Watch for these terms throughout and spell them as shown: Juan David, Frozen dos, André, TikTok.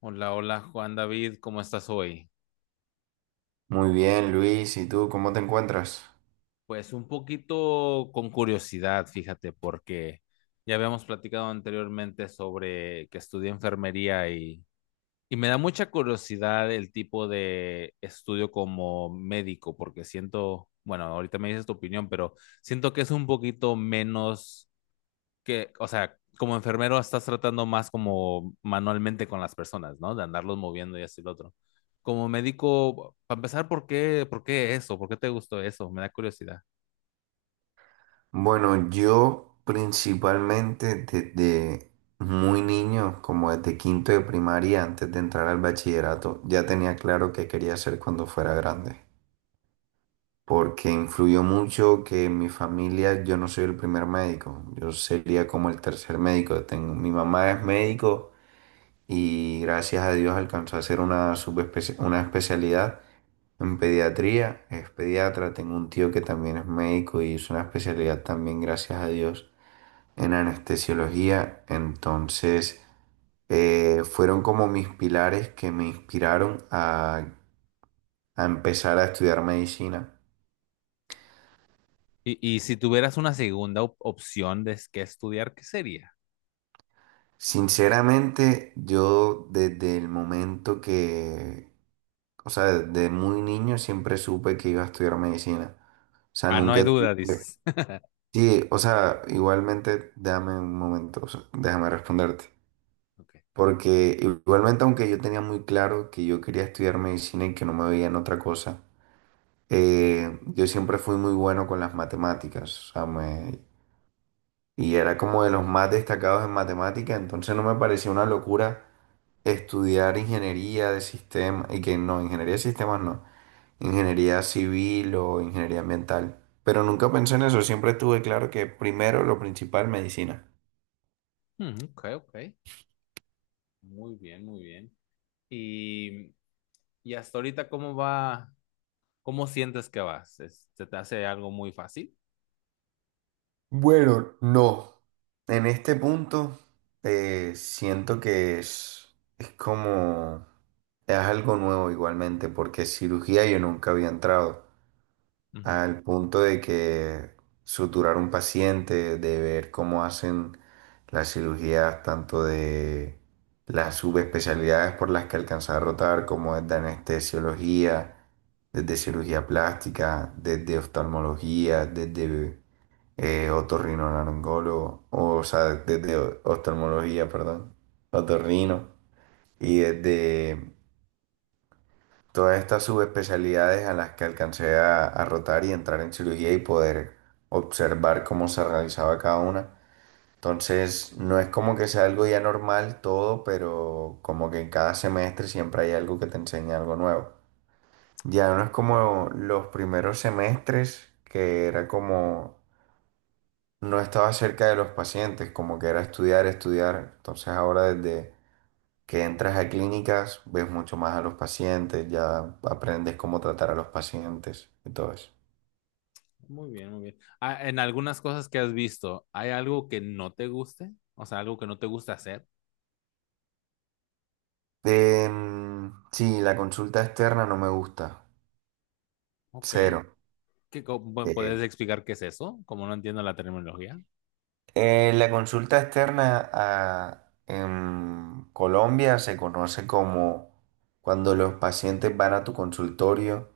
Hola, hola Juan David, ¿cómo estás hoy? Muy bien, Luis. ¿Y tú cómo te encuentras? Pues un poquito con curiosidad, fíjate, porque ya habíamos platicado anteriormente sobre que estudié enfermería y me da mucha curiosidad el tipo de estudio como médico, porque siento, bueno, ahorita me dices tu opinión, pero siento que es un poquito menos que, o sea, como enfermero estás tratando más como manualmente con las personas, ¿no? De andarlos moviendo y así lo otro. Como médico, para empezar, ¿por qué eso? ¿Por qué te gustó eso? Me da curiosidad. Bueno, yo principalmente desde muy niño, como desde quinto de primaria, antes de entrar al bachillerato, ya tenía claro qué quería hacer cuando fuera grande. Porque influyó mucho que en mi familia yo no soy el primer médico, yo sería como el tercer médico. Mi mamá es médico. Y gracias a Dios alcanzó a hacer una especialidad en pediatría. Es pediatra, tengo un tío que también es médico y hizo una especialidad también, gracias a Dios, en anestesiología. Entonces, fueron como mis pilares que me inspiraron a empezar a estudiar medicina. Y si tuvieras una segunda opción de qué estudiar, ¿qué sería? Sinceramente, yo desde el momento que, o sea, desde muy niño siempre supe que iba a estudiar medicina. O sea, Ah, no hay nunca duda, tuve. dices. Sí, o sea, igualmente, déjame un momento, o sea, déjame responderte. Ok. Porque igualmente, aunque yo tenía muy claro que yo quería estudiar medicina y que no me veía en otra cosa, yo siempre fui muy bueno con las matemáticas. O sea, y era como de los más destacados en matemática, entonces no me parecía una locura estudiar ingeniería de sistemas, y que no, ingeniería de sistemas no, ingeniería civil o ingeniería ambiental. Pero nunca pensé en eso, siempre tuve claro que primero lo principal, medicina. Mm, ok, ok. Muy bien, muy bien. Y, y hasta ahorita, ¿cómo va? ¿Cómo sientes que vas? ¿Se te hace algo muy fácil? Bueno, no. En este punto siento que es como, es algo nuevo igualmente, porque cirugía yo nunca había entrado. Al punto de que suturar un paciente, de ver cómo hacen las cirugías, tanto de las subespecialidades por las que alcanza a rotar, como desde anestesiología, desde cirugía plástica, desde oftalmología, desde otorrinolaringólogo, o, sea, desde oftalmología, perdón, otorrino, y desde todas estas subespecialidades a las que alcancé a, rotar y entrar en cirugía y poder observar cómo se realizaba cada una. Entonces, no es como que sea algo ya normal todo, pero como que en cada semestre siempre hay algo que te enseña algo nuevo. Ya no es Ujú. como los primeros semestres, que era como no estaba cerca de los pacientes, como que era estudiar, estudiar. Entonces ahora desde que entras a clínicas, ves mucho más a los pacientes, ya aprendes cómo tratar a los pacientes y todo eso. Muy bien, muy bien. Ah, en algunas cosas que has visto, ¿hay algo que no te guste? O sea, algo que no te gusta hacer. Sí, la consulta externa no me gusta, Ok. cero. ¿Puedes Eh, explicar qué es eso? Como no entiendo la terminología. La consulta externa en Colombia se conoce como cuando los pacientes van a tu consultorio,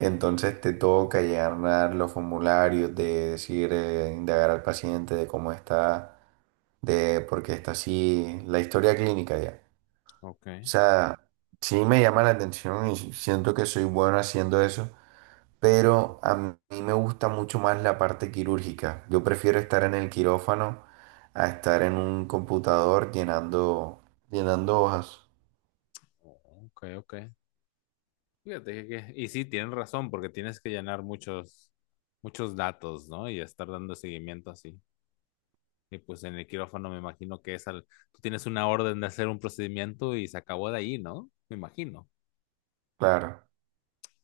entonces te toca llenar los formularios de decir, indagar al paciente de cómo está de porque está así la historia clínica ya. O Ok. sea, sí me llama la atención y siento que soy bueno haciendo eso, pero a mí me gusta mucho más la parte quirúrgica. Yo prefiero estar en el quirófano a estar en un computador llenando hojas. Ok, ok. Fíjate que, y sí, tienen razón, porque tienes que llenar muchos, muchos datos, ¿no? Y estar dando seguimiento así. Y pues en el quirófano me imagino que es al, tú tienes una orden de hacer un procedimiento y se acabó de ahí, ¿no? Me imagino. Claro.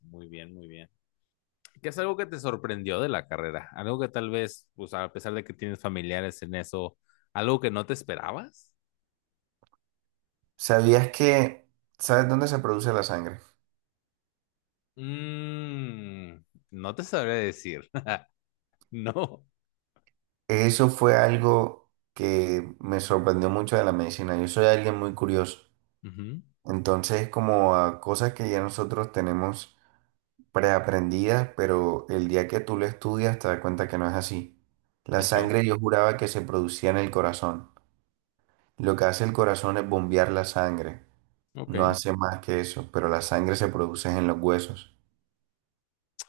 Muy bien, muy bien. ¿Qué es algo que te sorprendió de la carrera? ¿Algo que tal vez, pues a pesar de que tienes familiares en eso, algo que no te esperabas? ¿Sabías que, sabes dónde se produce la sangre? Mm, no te sabré decir. No. Eso fue algo que me sorprendió mucho de la medicina. Yo soy alguien muy curioso. Ujú. Entonces, como a cosas que ya nosotros tenemos preaprendidas, pero el día que tú lo estudias te das cuenta que no es así. La Ok, sangre yo juraba que se producía en el corazón. Lo que hace el corazón es bombear la sangre. No ok. hace más que eso, pero la sangre se produce en los huesos.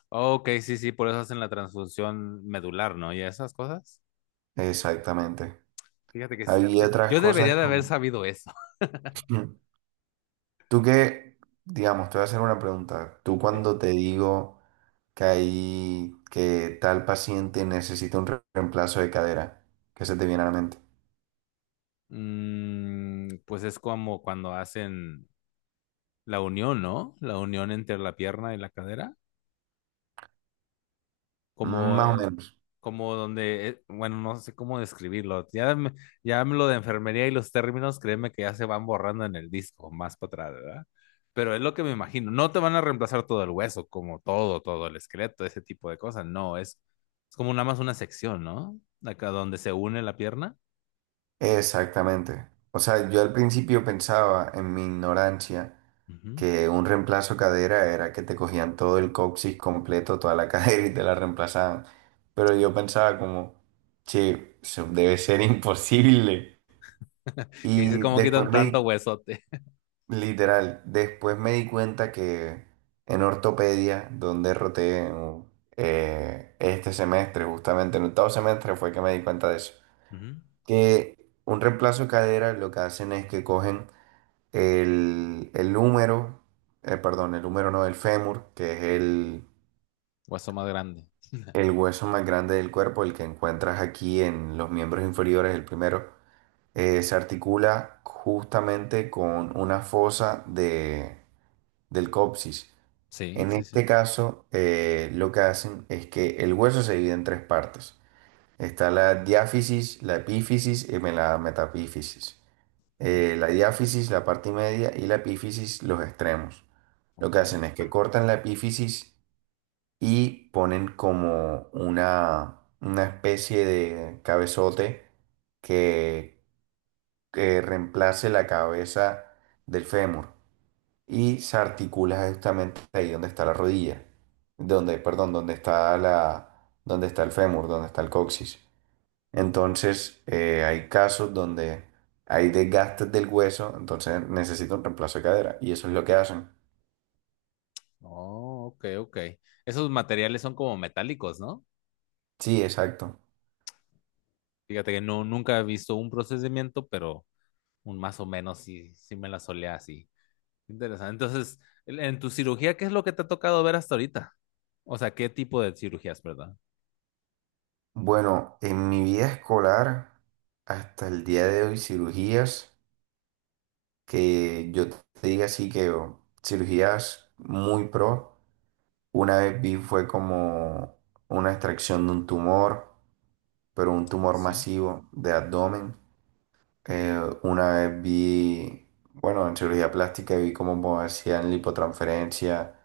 Ok, sí, sí, por eso hacen la transfusión medular, ¿no? Y esas cosas. Exactamente. Fíjate que Había este, otras yo cosas debería de haber como. sabido eso. Tú que, digamos, te voy a hacer una pregunta. Tú Sí. cuando te digo que tal paciente necesita un reemplazo de cadera, ¿qué se te viene a la mente? Mm, pues es como cuando hacen la unión, ¿no? La unión entre la pierna y la cadera. Como, Más o menos. como donde, bueno, no sé cómo describirlo. Ya, ya me lo de enfermería y los términos, créeme que ya se van borrando en el disco, más para atrás, ¿verdad? Pero es lo que me imagino. No te van a reemplazar todo el hueso, como todo, todo el esqueleto, ese tipo de cosas. No, es como nada más una sección, ¿no? Acá donde se une la pierna. Exactamente. O sea, yo al principio pensaba en mi ignorancia Ujú. que un reemplazo de cadera era que te cogían todo el coxis completo, toda la cadera y te la reemplazaban. Pero yo pensaba como, che, eso debe ser imposible. Que dices, Y ¿cómo quitan después tanto me, huesote? Literal, después me di cuenta que en ortopedia, donde roté este semestre, justamente en octavo semestre fue que me di cuenta de eso, Ujú. que un reemplazo de cadera lo que hacen es que cogen el húmero, perdón, el húmero no, el fémur, que es el, Hueso más grande. el hueso más grande del cuerpo, el que encuentras aquí en los miembros inferiores, el primero, se articula justamente con una fosa del coxis. Sí, En sí, sí. este caso, lo que hacen es que el hueso se divide en tres partes. Está la diáfisis, la epífisis y la metapífisis. Ok, La diáfisis, la parte media, y la epífisis, los extremos. Lo ok. que hacen es que cortan la epífisis y ponen como una especie de cabezote que, que reemplace la cabeza del fémur y se articula justamente ahí donde está la rodilla, donde, perdón, donde está el fémur, donde está el coxis. Entonces, hay casos donde hay desgastes del hueso, entonces necesita un reemplazo de cadera y eso es lo que hacen. Oh, ok, ok. Esos materiales son como metálicos, ¿no? Sí, exacto. Fíjate que no, nunca he visto un procedimiento, pero un más o menos sí, sí me la solía así. Interesante. Entonces, en tu cirugía, ¿qué es lo que te ha tocado ver hasta ahorita? O sea, ¿qué tipo de cirugías, verdad? Bueno, en mi vida escolar, hasta el día de hoy, cirugías que yo te diga así que oh, cirugías muy pro, una vez vi fue como una extracción de un tumor, pero un Oh, tumor sí. masivo de abdomen. Una vez vi, bueno, en cirugía plástica vi cómo hacían lipotransferencia,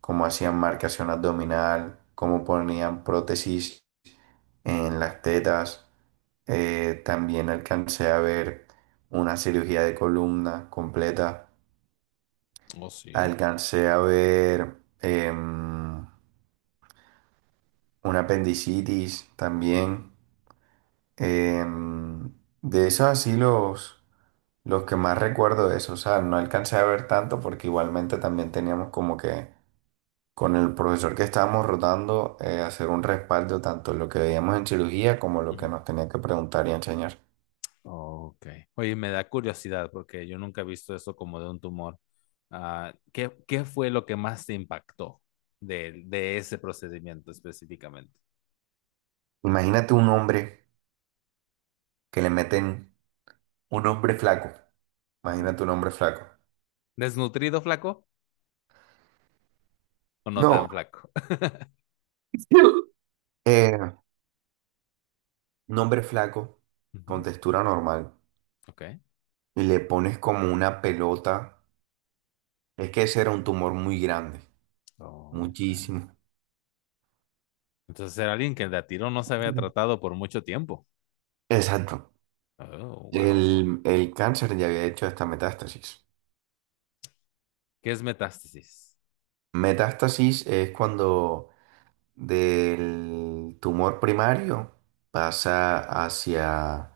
cómo hacían marcación abdominal, cómo ponían prótesis en las tetas. También alcancé a ver una cirugía de columna completa. Oh, sí. Alcancé a ver una apendicitis también. Em, de esos así los que más recuerdo de eso, o sea, no alcancé a ver tanto porque igualmente también teníamos como que con el profesor que estábamos rotando hacer un respaldo tanto lo que veíamos en cirugía como lo que Ujú. nos tenía que preguntar y enseñar. Ok. Oye, me da curiosidad porque yo nunca he visto eso como de un tumor. Ah, ¿qué fue lo que más te impactó de ese procedimiento específicamente? Imagínate un hombre que le meten un hombre flaco, Ajá. imagínate un hombre flaco. ¿Desnutrido, flaco o no No, tan flaco? eh, un hombre flaco con Ujú. textura normal Ok. y le pones como una pelota, es que ese era un tumor muy grande. Ok. Muchísimo. Entonces era alguien que el de a tiro no se había tratado por mucho tiempo. Exacto. Oh, wow. El cáncer ya había hecho esta metástasis. ¿Qué es metástasis? Metástasis es cuando del tumor primario pasa hacia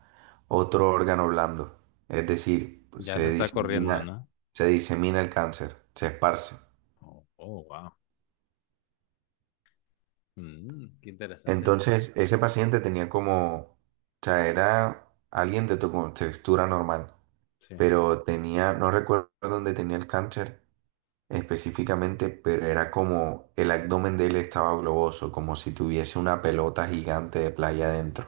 otro órgano blando. Es decir, Ya se se está corriendo, disemina, ¿no? se disemina el cáncer, se esparce. Oh, oh, wow. Mm, qué interesante. Entonces, ese paciente tenía como, o sea, era alguien de tu contextura normal, Sí. pero tenía, no recuerdo dónde tenía el cáncer específicamente, pero era como el abdomen de él estaba globoso, como si tuviese una pelota gigante de playa adentro.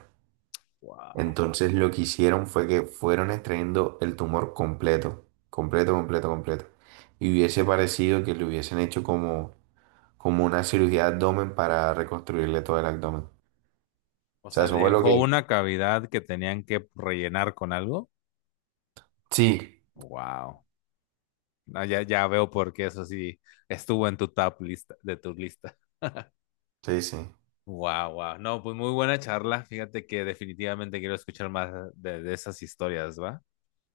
Wow. Entonces lo que hicieron fue que fueron extrayendo el tumor completo, completo, completo, completo. Y hubiese parecido que le hubiesen hecho como una cirugía de abdomen para reconstruirle todo el abdomen. O O sea, sea, eso fue lo dejó que. una cavidad que tenían que rellenar con algo. Sí, Wow. No, ya, ya veo por qué eso sí estuvo en tu top lista, de tu lista. sí, sí. Wow, wow. No, pues muy buena charla. Fíjate que definitivamente quiero escuchar más de esas historias, ¿va?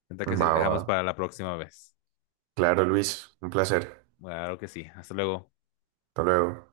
Entonces que si Va, lo va. dejamos para la próxima vez. Claro, Luis, un placer. Claro que sí. Hasta luego. Hasta luego.